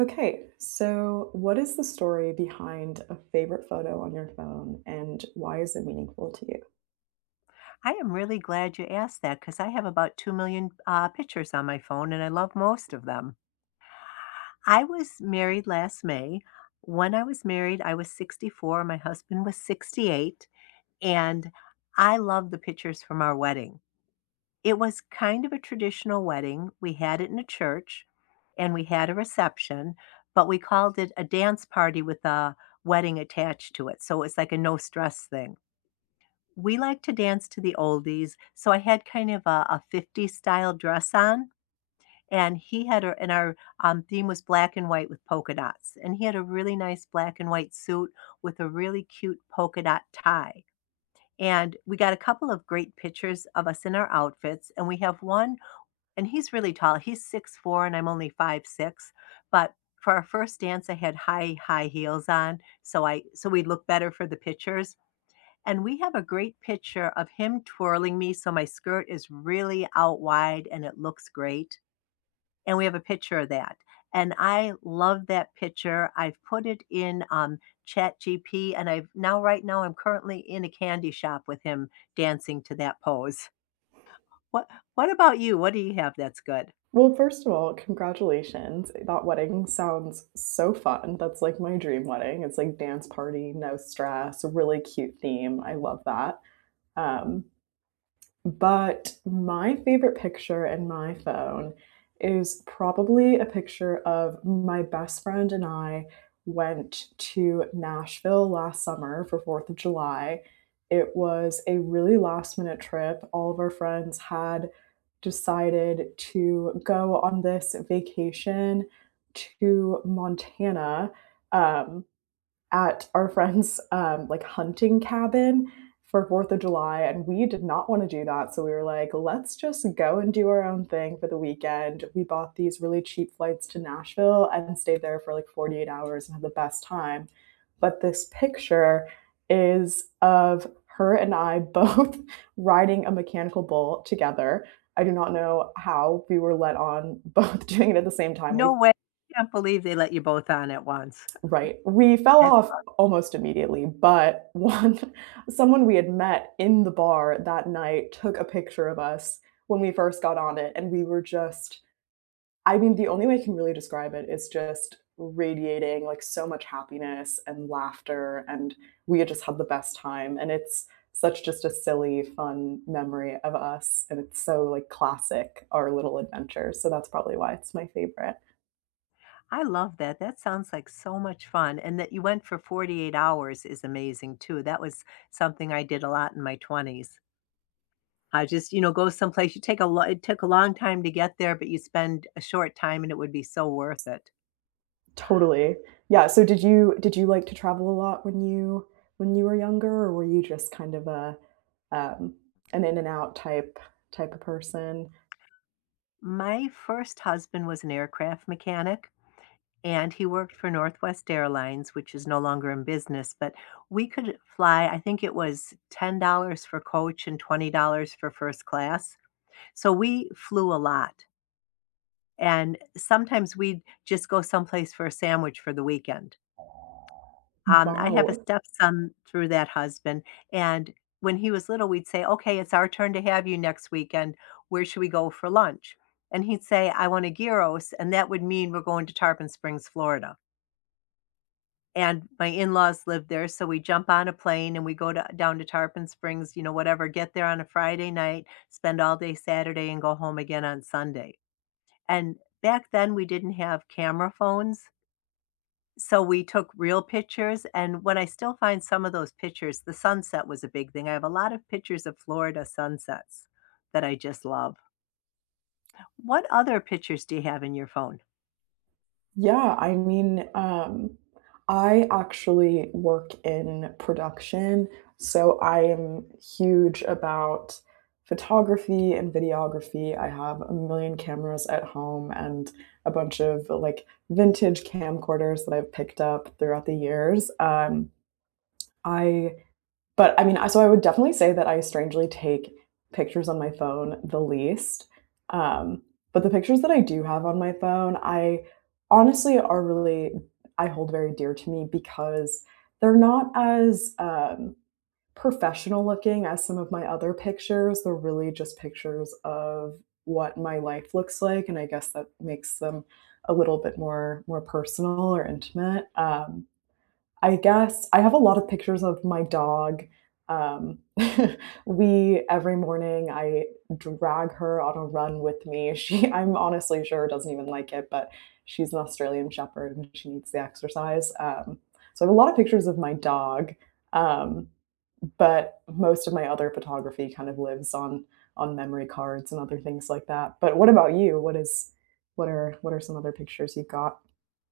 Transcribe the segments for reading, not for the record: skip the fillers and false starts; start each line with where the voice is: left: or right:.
right: Okay, so what is the story behind a favorite photo on your phone and why is it meaningful to you?
left: I am really glad you asked that because I have about 2 million pictures on my phone and I love most of them. I was married last May. When I was married, I was 64, my husband was 68, and I love the pictures from our wedding. It was kind of a traditional wedding. We had it in a church and we had a reception, but we called it a dance party with a wedding attached to it. So it's like a no stress thing. We like to dance to the oldies, so I had kind of a 50s style dress on, and he had a and our, theme was black and white with polka dots, and he had a really nice black and white suit with a really cute polka dot tie, and we got a couple of great pictures of us in our outfits, and we have one. And he's really tall, he's 6'4", and I'm only 5'6". But for our first dance, I had high, high heels on, so we'd look better for the pictures, and we have a great picture of him twirling me, so my skirt is really out wide and it looks great. And we have a picture of that. And I love that picture. I've put it in Chat GP. And right now, I'm currently in a candy shop with him dancing to that pose. What What about you? What do you have that's good?
right: Well, first of all, congratulations. That wedding sounds so fun. That's like my dream wedding. It's like dance party, no stress, really cute theme. I love that. Um, But my favorite picture in my phone is probably a picture of my best friend and I went to Nashville last summer for 4th of July. It was a really last minute trip. All of our friends had decided to go on this vacation to Montana, um, at our friend's like hunting cabin for 4th of July, and we did not want to do that. So we were like, let's just go and do our own thing for the weekend. We bought these really cheap flights to Nashville and stayed there for like 48 hours and had the best time. But this picture is of her and I both riding a mechanical bull together. I do not know how we were let on both doing it at the same time.
left: No
right: We
left: way! I can't believe they let you both on at once.
right: Right. We fell
left: That's...
right: off almost immediately, but one someone we had met in the bar that night took a picture of us when we first got on it, and we were just I mean, the only way I can really describe it is just radiating, like, so much happiness and laughter, and we had just had the best time, and it's such just a silly, fun memory of us, and it's so, like, classic, our little adventure, so that's probably why it's my favorite.
left: I love that. That sounds like so much fun. And that you went for 48 hours is amazing too. That was something I did a lot in my 20s. I just go someplace. You take a lot, it took a long time to get there, but you spend a short time and it would be so worth it.
right: Totally. Yeah, so did you like to travel a lot when you were younger, or were you just kind of a, um, an in and out type of person?
left: My first husband was an aircraft mechanic and he worked for Northwest Airlines, which is no longer in business, but we could fly, I think it was $10 for coach and $20 for first class. So we flew a lot. And sometimes we'd just go someplace for a sandwich for the weekend. I have a
right: Wow.
left: stepson through that husband, and when he was little, we'd say, "Okay, it's our turn to have you next weekend. Where should we go for lunch?" And he'd say, "I want a gyros," and that would mean we're going to Tarpon Springs, Florida. And my in-laws live there, so we jump on a plane and we go to down to Tarpon Springs, whatever, get there on a Friday night, spend all day Saturday, and go home again on Sunday. And back then, we didn't have camera phones. So we took real pictures, and when I still find some of those pictures, the sunset was a big thing. I have a lot of pictures of Florida sunsets that I just love. What other pictures do you have in your phone?
right: Yeah, I mean, I actually work in production, so I am huge about photography and videography. I have a million cameras at home and a bunch of like vintage camcorders that I've picked up throughout the years. I but I mean, so I would definitely say that I strangely take pictures on my phone the least. Um, but the pictures that I do have on my phone, I honestly are really, I hold very dear to me because they're not as professional looking as some of my other pictures. They're really just pictures of what my life looks like. And I guess that makes them a little bit more personal or intimate. I guess I have a lot of pictures of my dog. Um, we every morning I drag her on a run with me. She I'm honestly sure doesn't even like it, but she's an Australian shepherd and she needs the exercise. So I have a lot of pictures of my dog. Um, but most of my other photography kind of lives on memory cards and other things like that. But what about you? What is what are some other pictures you've got?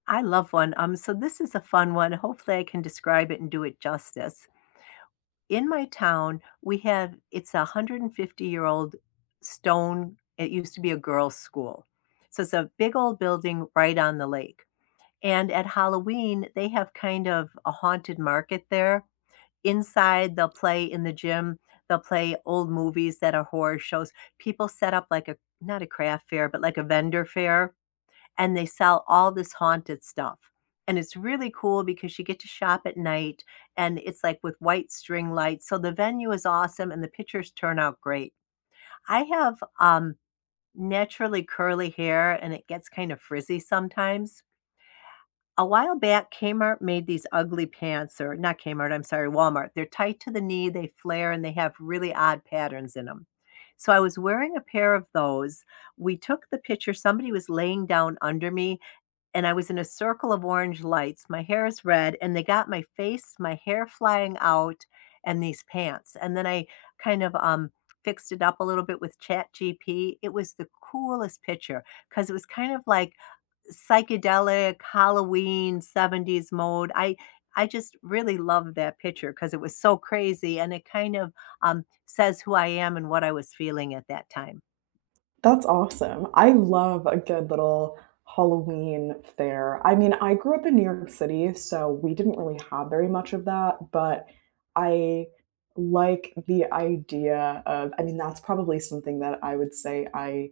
left: I love one. So this is a fun one. Hopefully, I can describe it and do it justice. In my town, we have it's a 150-year-old stone. It used to be a girls' school. So it's a big old building right on the lake. And at Halloween, they have kind of a haunted market there. Inside, they'll play in the gym, they'll play old movies that are horror shows. People set up like a not a craft fair, but like a vendor fair, and they sell all this haunted stuff. And it's really cool because you get to shop at night and it's like with white string lights. So the venue is awesome and the pictures turn out great. I have naturally curly hair and it gets kind of frizzy sometimes. A while back, Kmart made these ugly pants, or not Kmart, I'm sorry, Walmart. They're tight to the knee, they flare, and they have really odd patterns in them. So I was wearing a pair of those. We took the picture. Somebody was laying down under me, and I was in a circle of orange lights. My hair is red, and they got my face, my hair flying out, and these pants. And then I kind of fixed it up a little bit with Chat GP. It was the coolest picture because it was kind of like psychedelic Halloween 70s mode. I just really loved that picture because it was so crazy and it kind of says who I am and what I was feeling at that time.
right: That's awesome. I love a good little Halloween fair. I mean, I grew up in New York City, so we didn't really have very much of that, but I like the idea of I mean, that's probably something that I would say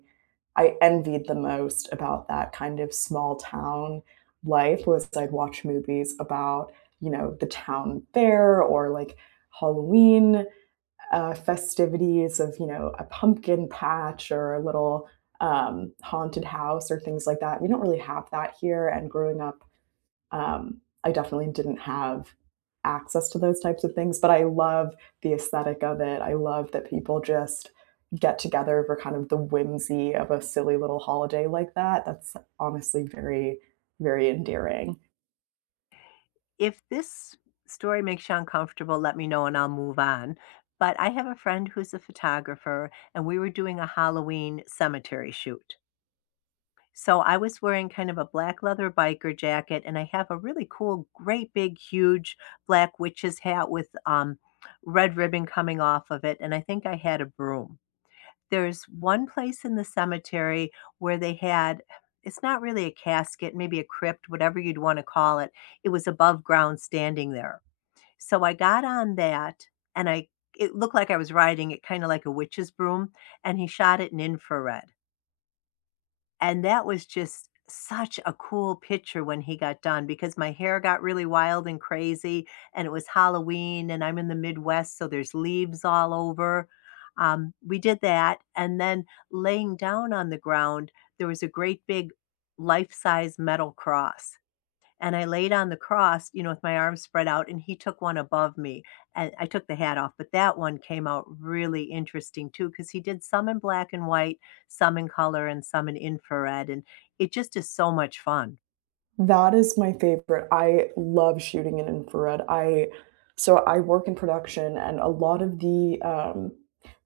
right: I envied the most about that kind of small town life was I'd watch movies about, you know, the town fair or like Halloween festivities of, you know, a pumpkin patch or a little haunted house or things like that. We don't really have that here. And growing up I definitely didn't have access to those types of things, but I love the aesthetic of it. I love that people just get together for kind of the whimsy of a silly little holiday like that. That's honestly very, very endearing.
left: If this story makes you uncomfortable, let me know and I'll move on. But I have a friend who's a photographer and we were doing a Halloween cemetery shoot. So I was wearing kind of a black leather biker jacket, and I have a really cool, great big, huge black witch's hat with red ribbon coming off of it. And I think I had a broom. There's one place in the cemetery where they had, it's not really a casket, maybe a crypt, whatever you'd want to call it. It was above ground standing there. So I got on that, and it looked like I was riding it kind of like a witch's broom, and he shot it in infrared. And that was just such a cool picture when he got done because my hair got really wild and crazy, and it was Halloween, and I'm in the Midwest, so there's leaves all over. We did that, and then laying down on the ground, there was a great big life-size metal cross, and I laid on the cross, with my arms spread out, and he took one above me, and I took the hat off, but that one came out really interesting too, because he did some in black and white, some in color, and some in infrared, and it just is so much fun.
right: That is my favorite. I love shooting in infrared. I so I work in production and a lot of the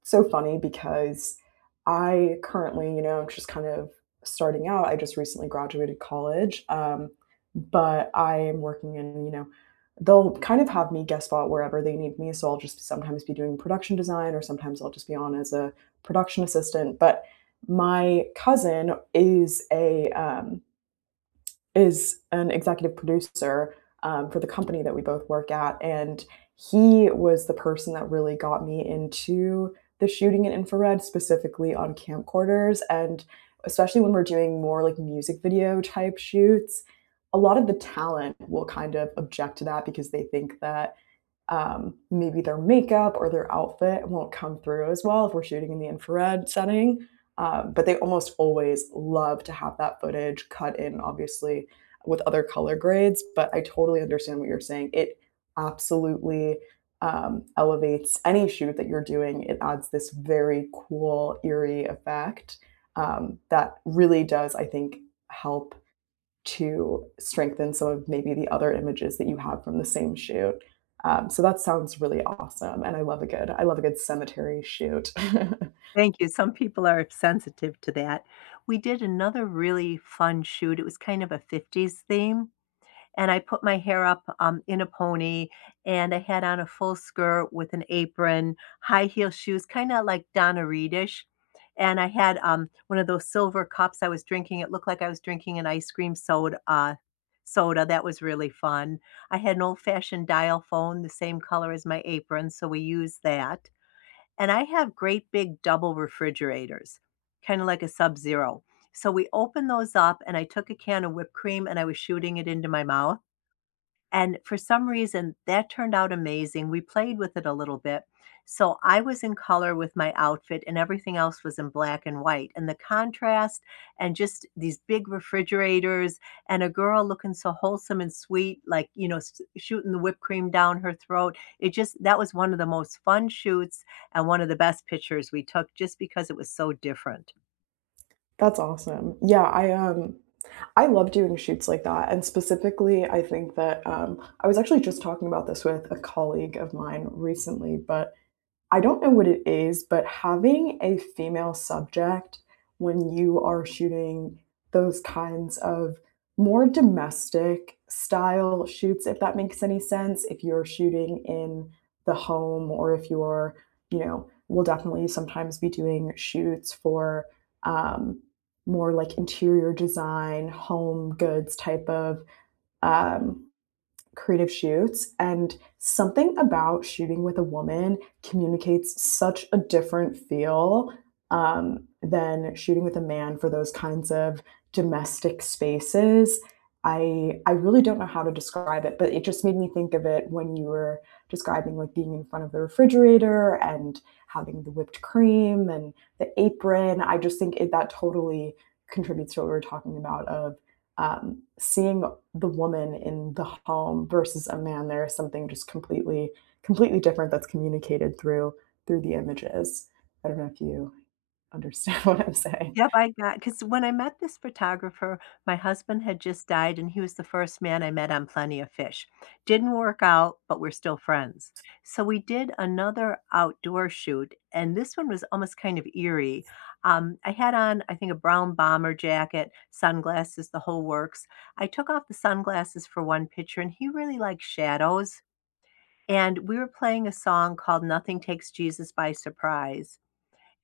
right: so funny because I currently, you know, I'm just kind of starting out. I just recently graduated college. But I am working in, you know, they'll kind of have me guest spot wherever they need me. So I'll just sometimes be doing production design or sometimes I'll just be on as a production assistant. But my cousin is a is an executive producer, for the company that we both work at, and he was the person that really got me into the shooting in infrared, specifically on camcorders, and especially when we're doing more, like, music video type shoots, a lot of the talent will kind of object to that because they think that maybe their makeup or their outfit won't come through as well if we're shooting in the infrared setting. But they almost always love to have that footage cut in, obviously, with other color grades. But I totally understand what you're saying. It absolutely elevates any shoot that you're doing. It adds this very cool, eerie effect that really does, I think, help to strengthen some of maybe the other images that you have from the same shoot. So that sounds really awesome, and I love a good I love a good cemetery shoot.
left: Thank you. Some people are sensitive to that. We did another really fun shoot. It was kind of a 50s theme, and I put my hair up in a pony, and I had on a full skirt with an apron, high heel shoes, kinda like Donna Reedish. And I had, one of those silver cups I was drinking. It looked like I was drinking an ice cream soda. That was really fun. I had an old-fashioned dial phone the same color as my apron, so we used that, and I have great big double refrigerators, kinda like a Sub Zero. So we opened those up, and I took a can of whipped cream, and I was shooting it into my mouth. And for some reason, that turned out amazing. We played with it a little bit. So I was in color with my outfit, and everything else was in black and white. And the contrast, and just these big refrigerators, and a girl looking so wholesome and sweet, like, shooting the whipped cream down her throat. That was one of the most fun shoots and one of the best pictures we took just because it was so different.
right: That's awesome. I love doing shoots like that, and specifically, I think that I was actually just talking about this with a colleague of mine recently, but I don't know what it is, but having a female subject when you are shooting those kinds of more domestic style shoots, if that makes any sense, if you're shooting in the home or if you're, you know, we'll definitely sometimes be doing shoots for um, more like interior design, home goods type of um, creative shoots and something about shooting with a woman communicates such a different feel than shooting with a man for those kinds of domestic spaces. I really don't know how to describe it, but it just made me think of it when you were describing like being in front of the refrigerator and having the whipped cream and the apron. I just think it, that totally contributes to what we were talking about of seeing the woman in the home versus a man there is something just completely different that's communicated through the images. I don't know if you understand what I'm saying.
left: Yep, I got because when I met this photographer, my husband had just died, and he was the first man I met on Plenty of Fish. Didn't work out, but we're still friends. So we did another outdoor shoot, and this one was almost kind of eerie. I had on, I think, a brown bomber jacket, sunglasses, the whole works. I took off the sunglasses for one picture, and he really liked shadows. And we were playing a song called Nothing Takes Jesus by Surprise.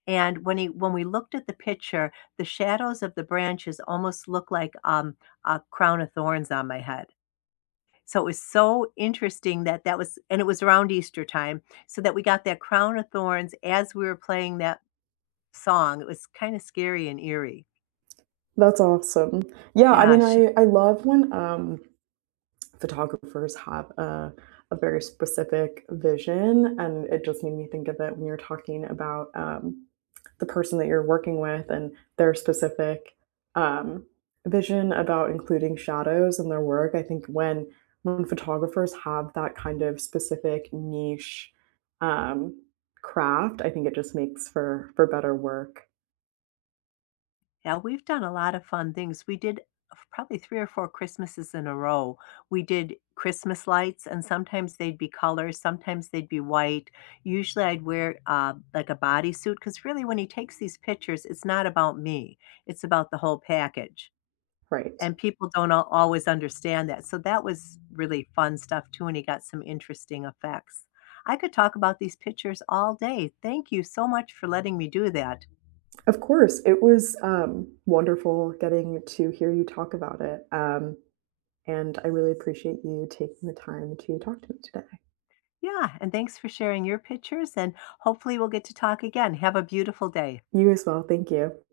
left: And when we looked at the picture, the shadows of the branches almost looked like a crown of thorns on my head. So it was so interesting that that was, and it was around Easter time, so that we got that crown of thorns as we were playing that song. It was kinda scary and eerie.
right: That's awesome. Yeah, I
left: Yeah,
right: mean I love when photographers have a very specific vision. And it just made me think of it when you're talking about the person that you're working with and their specific um, vision about including shadows in their work. I think when photographers have that kind of specific niche um, craft, I think it just makes for better work.
left: yeah, we've done a lot of fun things. We did probably 3 or 4 Christmases in a row. We did Christmas lights, and sometimes they'd be colors, sometimes they'd be white. Usually, I'd wear, like, a bodysuit, because really, when he takes these pictures, it's not about me, it's about the whole package,
right: Right.
left: and people don't al always understand that, so that was really fun stuff too, and he got some interesting effects. I could talk about these pictures all day. Thank you so much for letting me do that.
right: Of course, it was wonderful getting to hear you talk about it. And I really appreciate you taking the time to talk to me today.
left: Yeah, and thanks for sharing your pictures, and hopefully we'll get to talk again. Have a beautiful day.
right: You as well. Thank you.